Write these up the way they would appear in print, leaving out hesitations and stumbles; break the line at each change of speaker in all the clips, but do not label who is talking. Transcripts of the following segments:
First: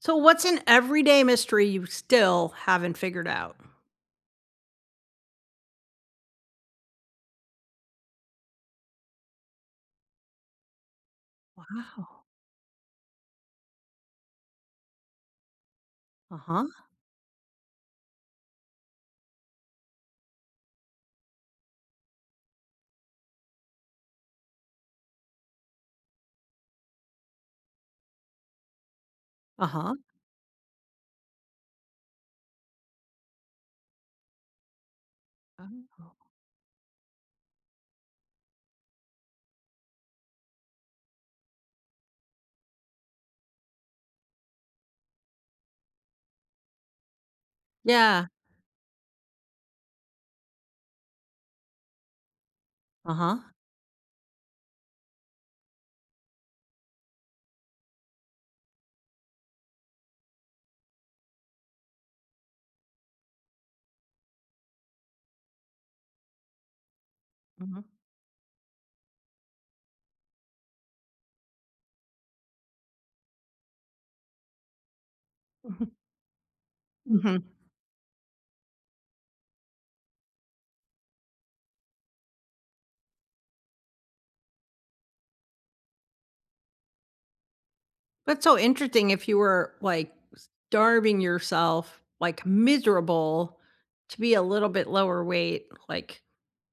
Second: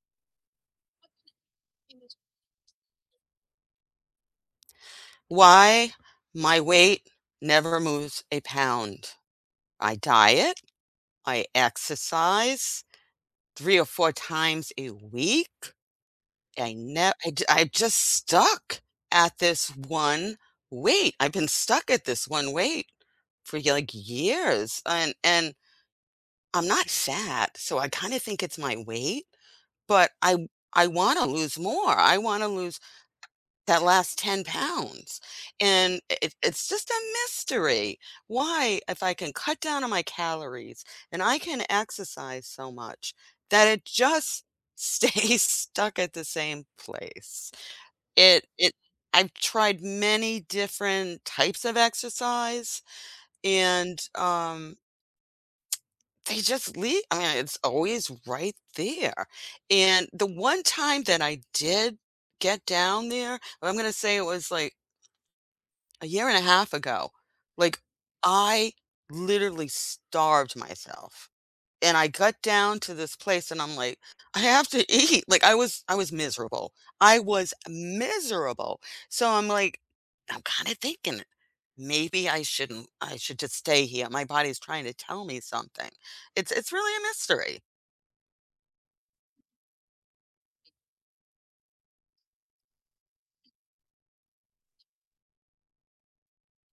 So what's an everyday mystery you still haven't figured out?
Why my weight never moves a pound. I diet, I
Wow.
exercise 3 or 4 times a week.
Uh-huh.
I never, I j I'm just stuck at this one weight. I've been stuck at this one weight for, y like, years, and I'm not fat, so I kinda think it's my weight,
Uh-huh.
but I wanna lose more. I wanna lose that last 10 pounds, and
Oh.
it's just a mystery why, if I can cut down on my calories and I can exercise so much, that it just stays stuck at the same place.
Yeah.
It I've tried many different types of exercise,
Uh-huh.
and, they just leave. I mean, it's always right there, and the one time that I did get down there, I'm gonna say it was like a year and a half ago, like
Mhm.
I literally starved myself. And I got down to this place and I'm like, I have to eat. Like I
Mhm.
was I was miserable. I
Mhm.
was miserable. So I'm like, I'm kind of thinking maybe I shouldn't I should just stay here. My body's trying to tell me something. It's really a mystery.
That's so interesting if you were, like, starving yourself, like, miserable to be a little bit lower weight, like,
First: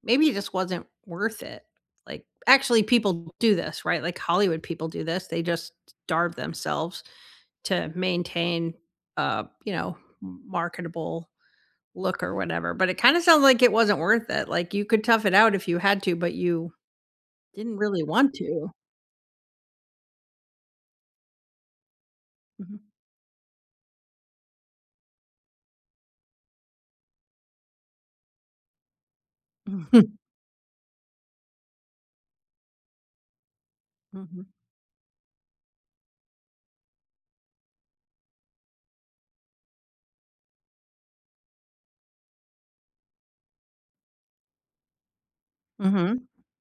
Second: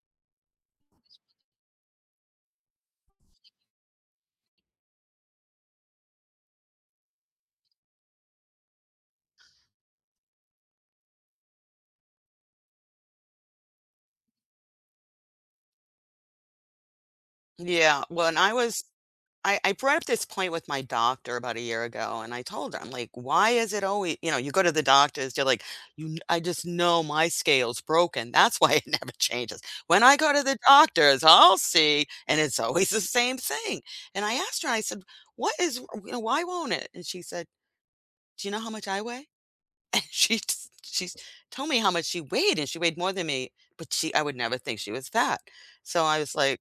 maybe it just wasn't worth it. Like, actually, people do this, right? Like, Hollywood people do this. They just starve themselves to maintain, you know, marketable look or whatever, but it kinda sounds like it wasn't worth it, like, you could tough it out if you had to, but you didn't really
Yeah.
want
When I
to.
was I brought up this point with my doctor about a year ago, and I told
Mhm.
her, I'm like, why is it always, you know, you go to the doctors, they're like, I just know my scale's broken. That's why it never changes. When I go to the doctors, I'll see, and it's always the same thing.
Mhm.
And I
Mhm.
asked her, I said, what is, you know, why won't it? And she said, do you know how much I weigh? And she told me how much she weighed, and she weighed more than me, but I would never think she was fat. So I
Mm.
was like,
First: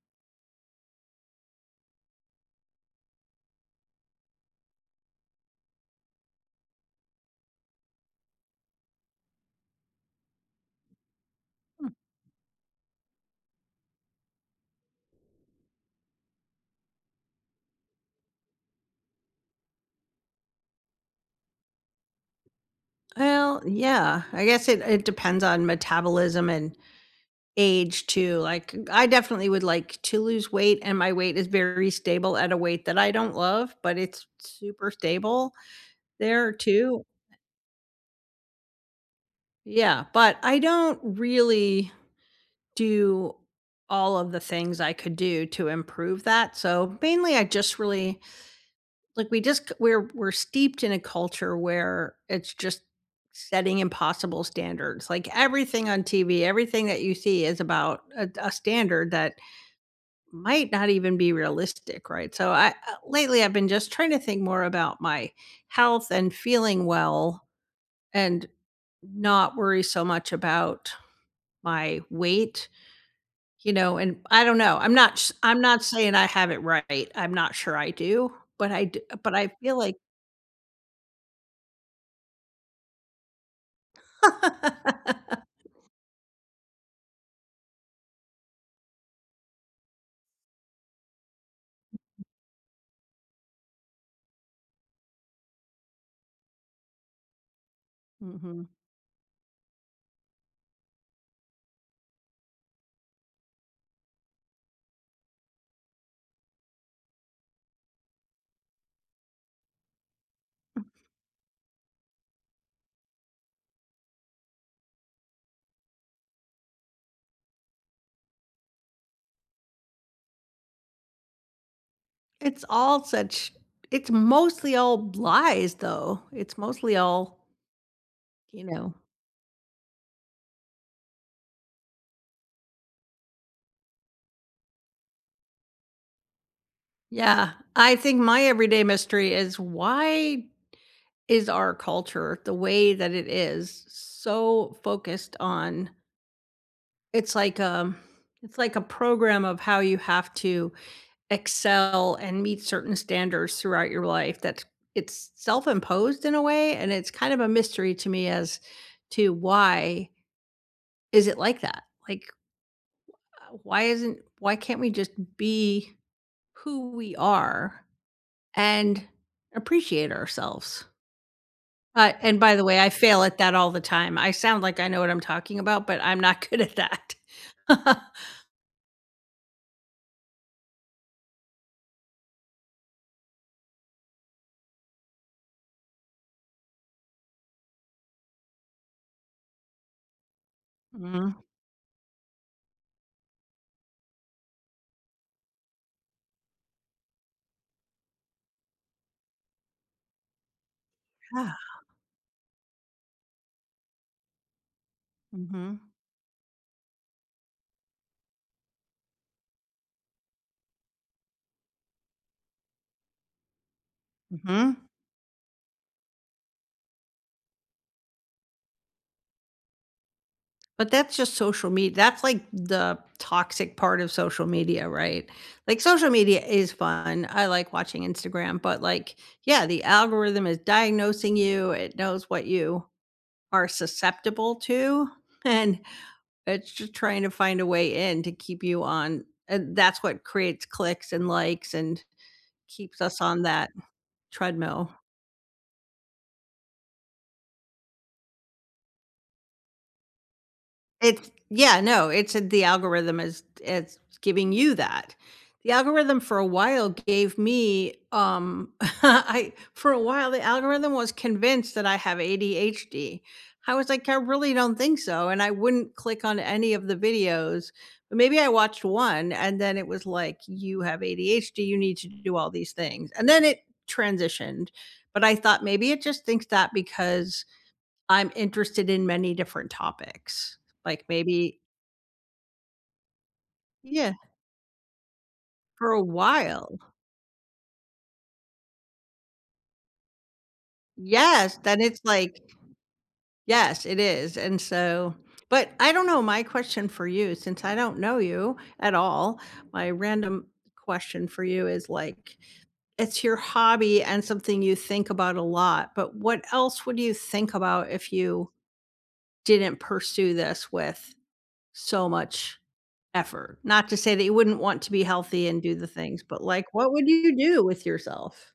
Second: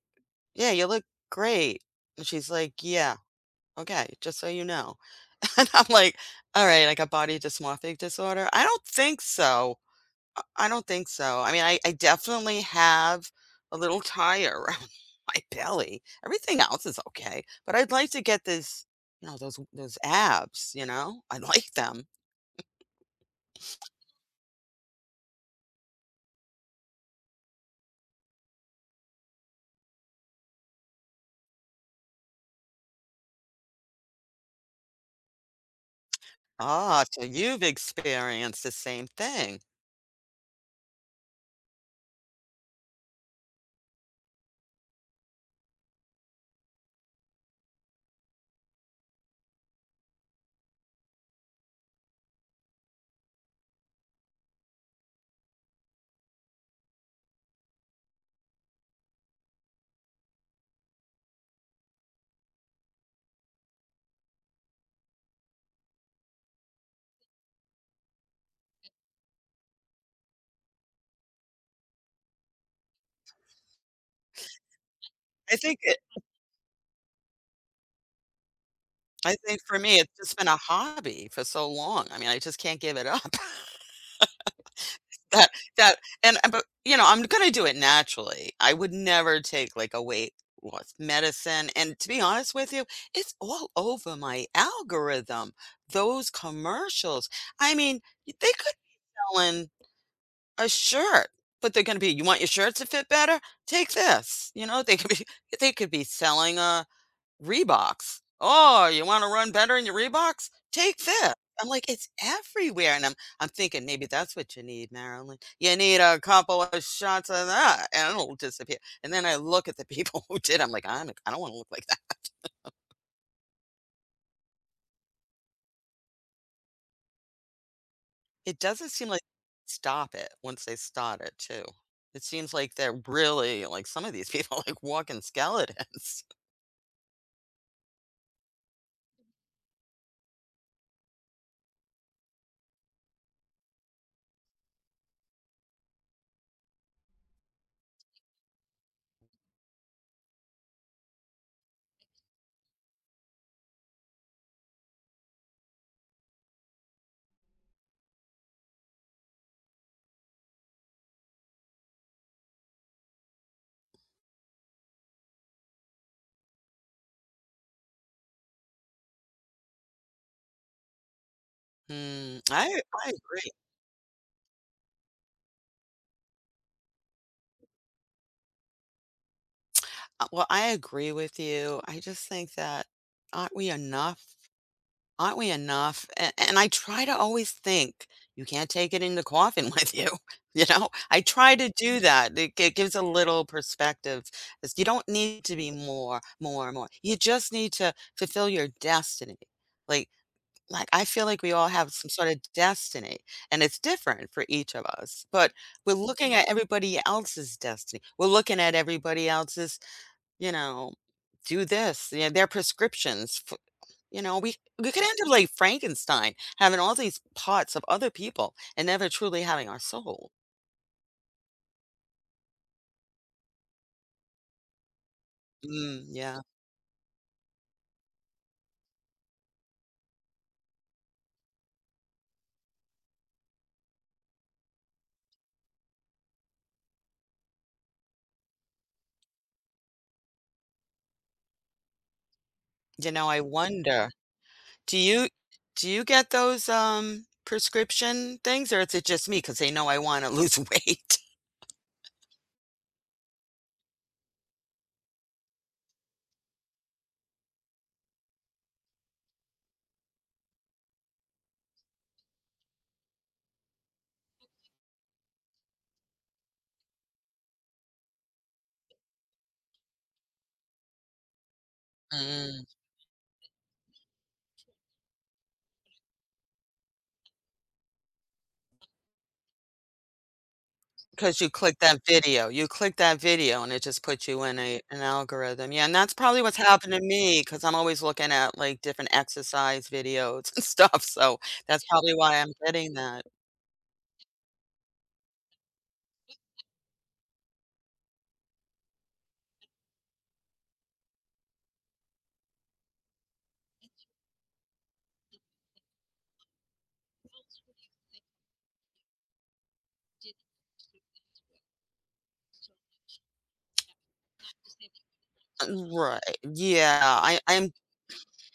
yeah, you look great. And she's like, yeah. Okay, just so you know. And I'm like, all right, like a body dysmorphic disorder? I don't think so. I don't think so. I mean, I definitely have a little tire around my belly. Everything else is okay, but I'd like to get this, you know, those abs, you know? I like them.
Well, yeah, I guess it depends on metabolism and age too, like, I definitely would like to lose weight, and my weight is very stable at a weight that I don't love, but it's super stable there too.
Ah, so you've experienced the same thing.
Yeah, but I don't really do all of the things I could do to improve that. So mainly I just really like we just we're steeped in a culture where it's just setting impossible standards. Like everything on TV, everything that you see is about a standard that might not even be realistic, right? So I lately I've been just trying to think more about my health and feeling well and not worry so much about my weight. You know, and I don't know,
I
I'm
think
not
it
saying I have it right, I'm not sure I do, but
I
I
think
feel
for
like.
me it's just been a hobby for so long. I mean, I just can't give it up. That that and but, you know, I'm gonna do it naturally. I would never take, like, a weight loss medicine, and to be honest with you, it's all over my algorithm, those commercials. I mean, they
Mhm.
could sell in a shirt, but they're gonna be, "You want your shirt to fit better? Take this." You know, they could be they could be selling a Reeboks. "Oh, you wanna run better in your Reeboks? Take this." I'm like, "It's everywhere," and I'm thinking maybe that's what you need, Marilyn. You need a couple of shots of that, and it'll disappear, and then I look at the people who did, I'm like, I don't wanna look like that."
It's all such it's mostly all lies, though. It's mostly all,
It
you
doesn't
know.
seem like stop it once they start it too. It seems like they're really like, some of these people like, walking skeletons.
Yeah, I think my everyday mystery is why is our culture the way that it is so focused on it's like, um, it's like a program of how you have to excel and meet certain standards throughout your life. That it's self-imposed in a way and it's kind of a mystery to me as to why is it like that, like, why can't we just be who we are and appreciate ourselves.
Hmm,
And by the way,
I
I
I
fail at
agree.
that all the time. I sound like I know what I'm talking about but I'm not good at that.
Well, I agree with you. I just think that aren't we enough? Aren't we enough? And I try to always think, "You can't take it in the coffin with you," you know? I
Mhm.
try to do that. It gives a little perspective, 'cause you don't need to be more, more, more. You just need to fulfill your destiny. Like like, I feel like we
Yeah.
all have some sort of destiny, and it's different for each of us, but
Hmm.
we're looking at everybody else's destiny. We're looking at everybody else's, you know, "Do this," you know, their prescriptions you know, we
Hmm.
we could end up like Frankenstein, having all these parts of other people and never truly having our soul.
But that's just social media. That's like the toxic part of social media, right? Like
Mm,
social media
yeah.
is fun. I like watching Instagram, but like, yeah, the algorithm is diagnosing you. It knows what you are susceptible to. And it's just trying to find a way in to keep you on. And that's what creates clicks and likes and keeps
You
us
know, I
on that
wonder,
treadmill.
do you do you get those prescription things or is it just me? Because they know I want to lose weight?
It's yeah, no, it's the algorithm is it's giving you that. The algorithm for a while gave me, I for a while the algorithm was convinced that I have ADHD. I was like, I really don't think so, and I wouldn't click on any of the videos. But maybe I watched one, and then it was like, you have ADHD, you need to do all
Mm.
these things, and then it transitioned. But I thought maybe it just thinks that because I'm interested in many different topics, like
'Cause you
maybe,
click that video. You click that video, and it just
yeah,
puts you in a an algorithm. Yeah,
for
and
a
that's probably what's
while.
happened to me. Because 'cause I'm always looking at, like, different exercise videos and stuff, so
Yes, then
that's
it's
probably why
like
I'm getting that.
yes, it is, and so but I don't know, my question for you, since I don't know you at all, my random question for you is, like, it's your hobby and something you think about a lot, but what else would you think about if you didn't pursue this with so much effort. Not to say that you wouldn't want to be healthy and do the things,
Right.
but, like, what
Yeah,
would you
I
do
I'm
with yourself?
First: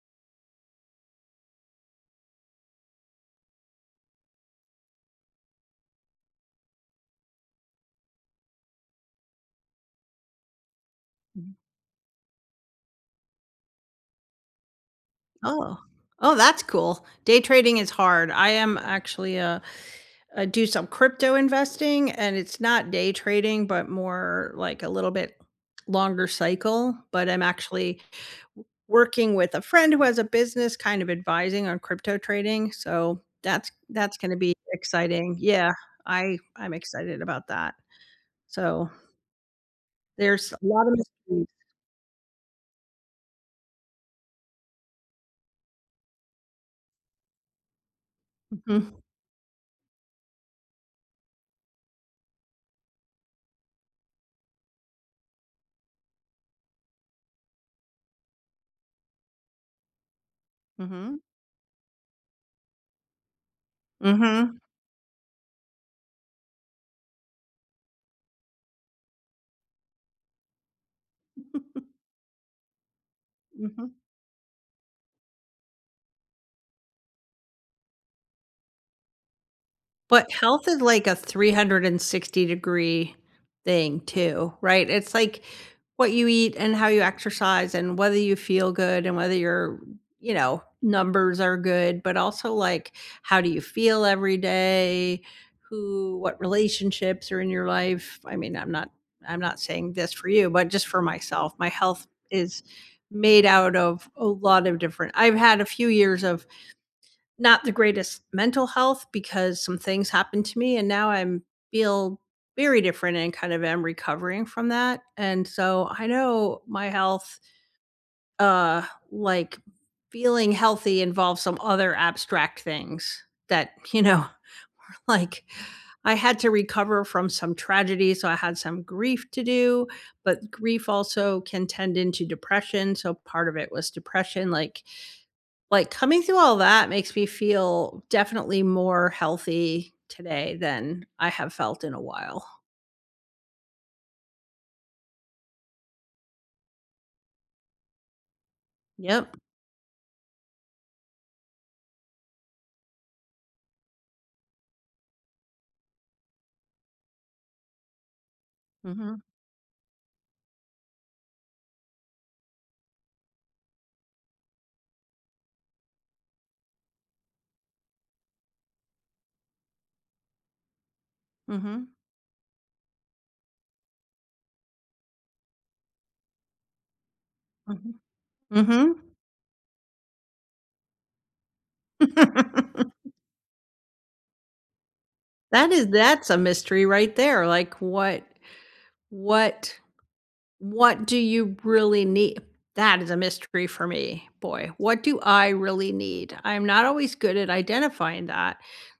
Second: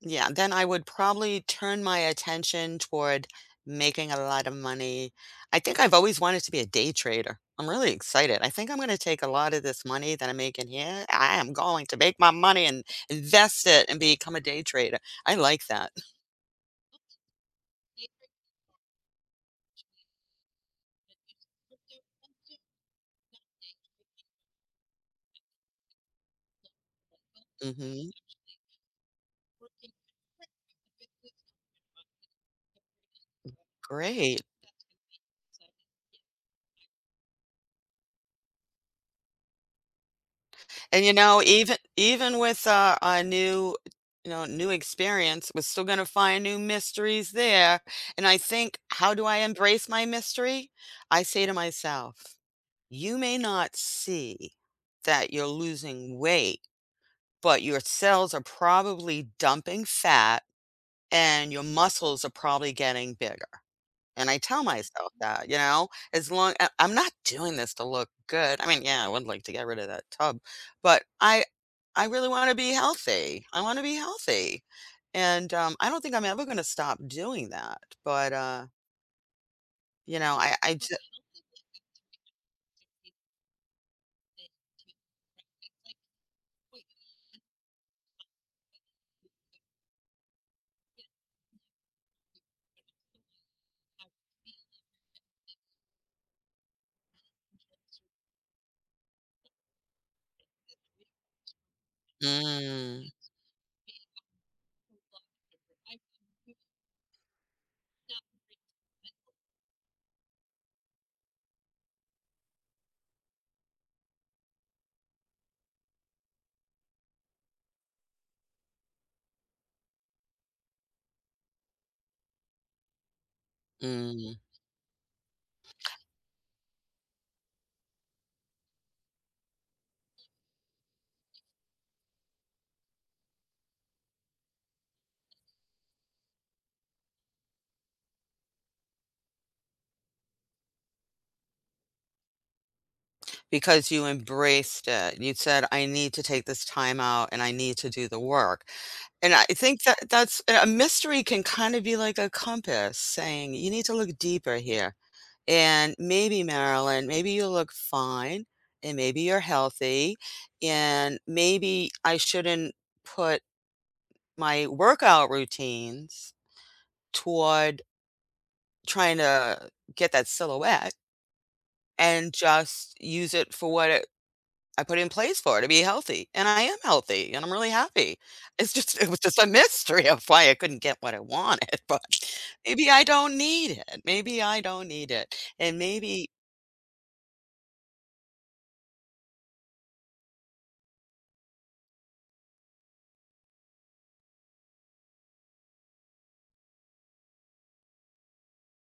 yeah, then I would probably turn my attention toward making a lot of money. I think I've always wanted to be a day trader. I'm really excited. I think I'm going to take a lot of this money that I'm making here. I
Mhm.
am going to make my money and invest it and become a day trader. I like
Oh.
that.
Oh, that's cool. Day trading is hard. I am actually, do some crypto investing, and it's not day trading, but more like a little bit longer cycle, but I'm actually
hmm
working with a friend who has a business kind of advising on crypto trading, so that's gonna
Great.
be exciting. Yeah, I'm excited about that. So there's a lot of
And
mysteries.
even with a new experience, we're still going to find new mysteries there. And I think,
Mhm,
how do I embrace my mystery? I say to myself, you may not see that you're losing weight, but your cells are probably dumping fat
mhm,
and your muscles are probably getting bigger. And I
mhm,
tell myself that, as long I'm not doing this to look good. I mean, yeah, I would like to get rid of that tub, but I
mhm.
I really want to be healthy. I want to be healthy. And I don't think I'm ever going to stop doing that. But,
But
I,
health
I
is
just,
like a 360 degree thing too, right? It's like what you eat and how you exercise and whether you feel good and whether your, you know, numbers are good, but also like how do you feel every day? Who what relationships are in your life? I mean, I'm not saying this for you, but just for myself, my health is
mm,
made out of a lot of different. I've had a few years of not the greatest mental health because some things happened to me and now I'm feel very different and kind of am recovering from that. And so I know my health, uh, like, feeling healthy involves some other abstract things that, you know,
mm.
like I had to recover from some tragedy. So I had some grief to do, but grief also can tend into depression. So part of it was depression. Like, coming through all that makes me feel definitely more healthy today than I have felt in a while.
because you embraced it. You said, I need to take this time out and I need to do the work. And
Yep.
I think that that's a mystery can kind of be like a compass saying, you need to look deeper here. And maybe, Marilyn, maybe you look fine and
Mhm.
maybe you're healthy. And maybe I shouldn't put my workout routines toward trying to get that silhouette
Mhm.
and just use it for what it, I put in place for to be healthy. And I am healthy and I'm really happy.
Mhm.
It's just,
Mhm.
it was just a mystery of why I couldn't get what I wanted, but maybe I don't need it. Maybe I don't need it. And maybe,
That's a mystery right there, like, what what do you really need? That is a mystery for me, boy. What do I really need? I'm not always good at identifying that.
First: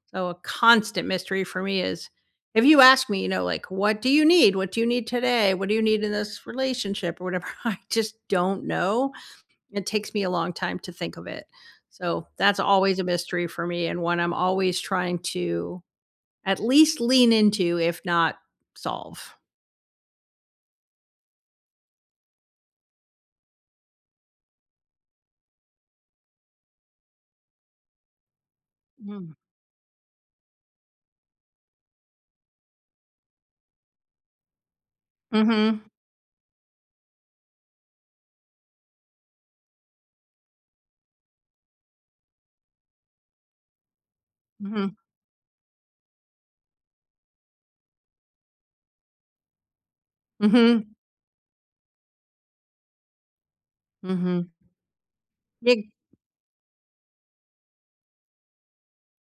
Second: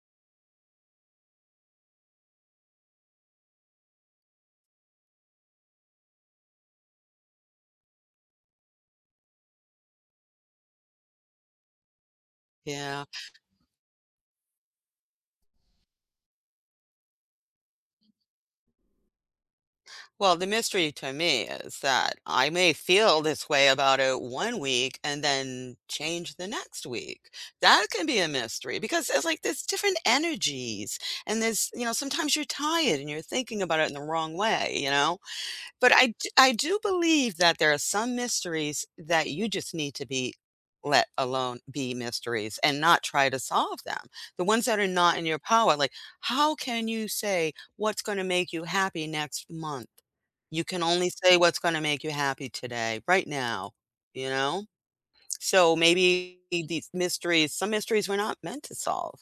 So a constant mystery for me is if you ask me, you know, like, what do you need? What do you need today? What do you need in this relationship or whatever? I just don't know. It takes me a long time to think of it. So that's always
yeah.
a mystery for me and one I'm always trying to at least lean into, if not solve.
Well, the mystery to me is that I may feel this way about it one week and then change the next week. That can be a mystery because it's
Mm.
like there's different energies and there's, you know, sometimes you're tired and you're thinking about it in the wrong way, you know?
Mhm.
But I do believe that there are some mysteries that you just need to be let alone be mysteries and not try to solve them. The ones that are
Mhm.
not in your power, like, how can you say what's gonna make you happy next month? You can
Mhm.
only say what's gonna make you happy today, right now, you
Mhm.
know? So
Big.
maybe these mysteries some mysteries we're not meant to solve.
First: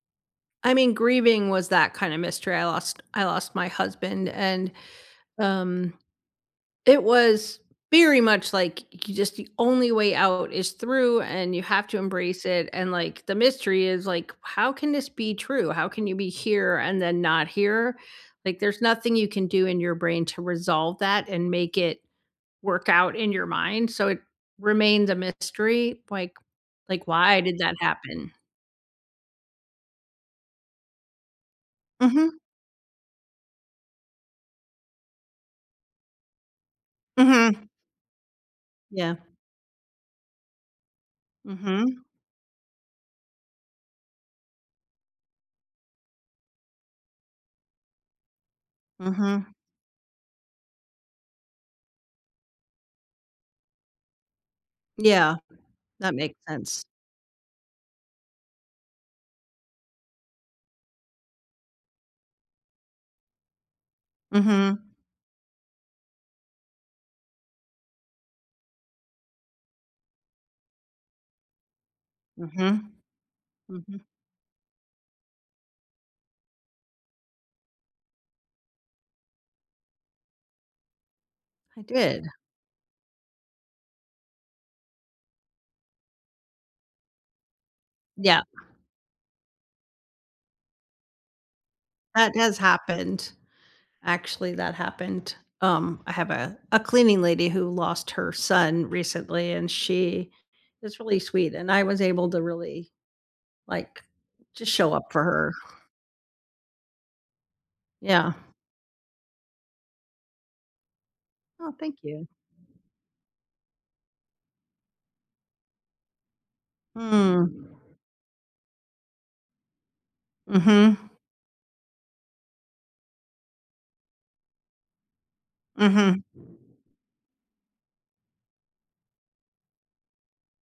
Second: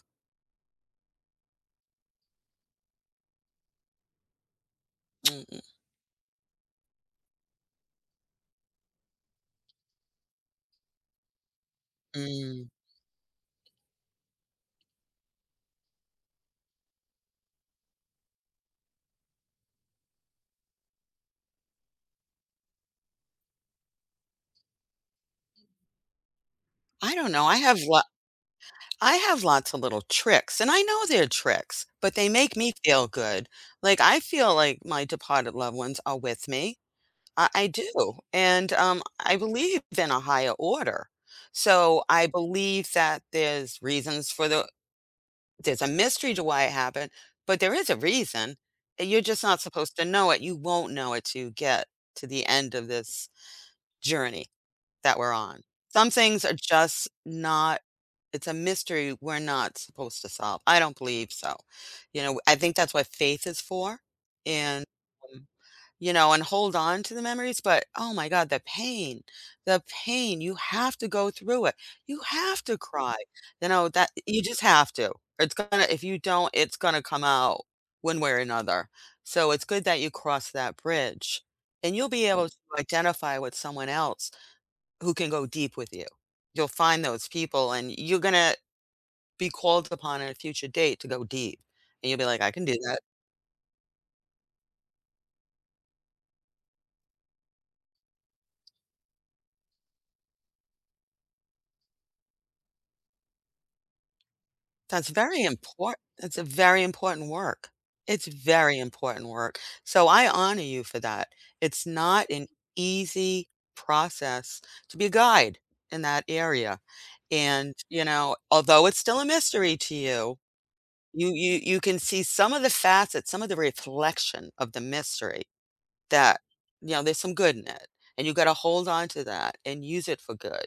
I mean, grieving was that kind of mystery. I lost my husband and,
Mm, mm,
um it was very much like you just the only way out is through and you have to embrace it,
mm.
and, like, the mystery is, like, how can this be true? How can you be here and then not here? Like, there's nothing you can do in your brain to resolve that and make it work out in your mind, so it remains a mystery, like,
I don't
why
know, I
did that
have
happen?
I have lots of little tricks, and I know they're tricks, but they
Mhm,
make me feel good. Like, I feel like my departed loved ones are with me. I
mhm.
do. And
Yeah.
I believe in a higher order. So
Mhm,
I believe that there's reasons there's a mystery to why it happened, but there is a reason. And you're just
mhm.
not supposed to know it. You won't know it till you get to the end of this journey that we're
Yeah,
on. Some
that makes
things are
sense.
just not it's a mystery we're not supposed to solve. I don't believe so. You know, I think that's what faith is for and,
Mhm,
um, and hold on to the memories, but, oh my god, the pain, you have to go through it. You have to
mhm.
cry. You know,
Mhm.
that you just have to. It's gonna If you don't, it's gonna come out one way or another. So it's good that you cross that bridge,
I
and you'll be
did.
able to identify with someone else who can go deep with you. You'll find those people and you're
Yeah.
gonna be called upon at a future date to go deep. And you'll be
That
like, I
has
can do that.
happened. Actually, that happened. I have a cleaning lady who lost her son recently, and she is really sweet, and I was able to really, like, just show
That's
up for
very
her.
important. That's a very important work. It's
Yeah.
very important work. So I honor you for that.
Oh,
It's
thank
not
you.
an easy process to be a guide in that area. And,
Mm.
although it's still a mystery to you,
Mhm.
you can see some of the facets, some of the reflection of the mystery
Mhm.
that, there's some good in it, and you gotta hold on to that and use it for good.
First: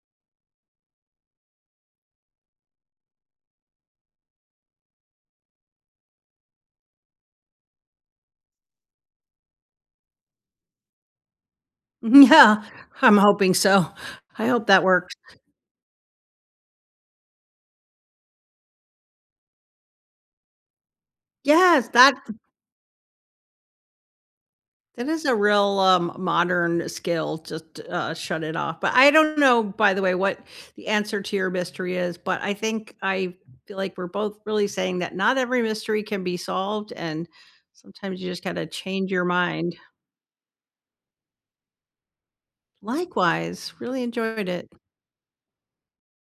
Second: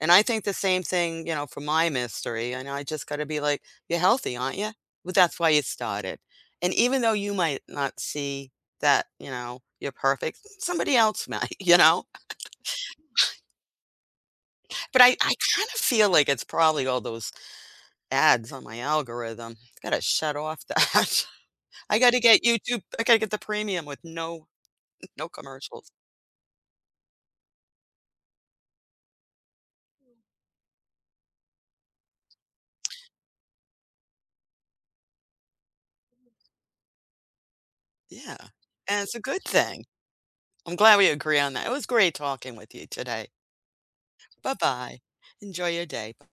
And I think the same thing, for my mystery, and I just gotta be like, "You're healthy, aren't you? Well, that's why you started." And even though you might not see that, you're perfect, somebody else might, you know?
Yeah, I'm hoping so. I hope that
But
works.
I kinda feel like it's probably all those ads on my algorithm. Gotta shut off that.
Yes, that
I gotta get the premium with no
that is
no
a real,
commercials.
modern skill, just, shut it off, but I don't know, by the way, what the answer to your mystery is, but I think I feel like we're both really saying that not every mystery can be solved, and sometimes you
Yeah,
just gotta
and
change
it's a
your
good
mind.
thing. I'm glad we agree on that. It was great talking with you today.
Likewise, really enjoyed it.
Bye-bye. Enjoy your day.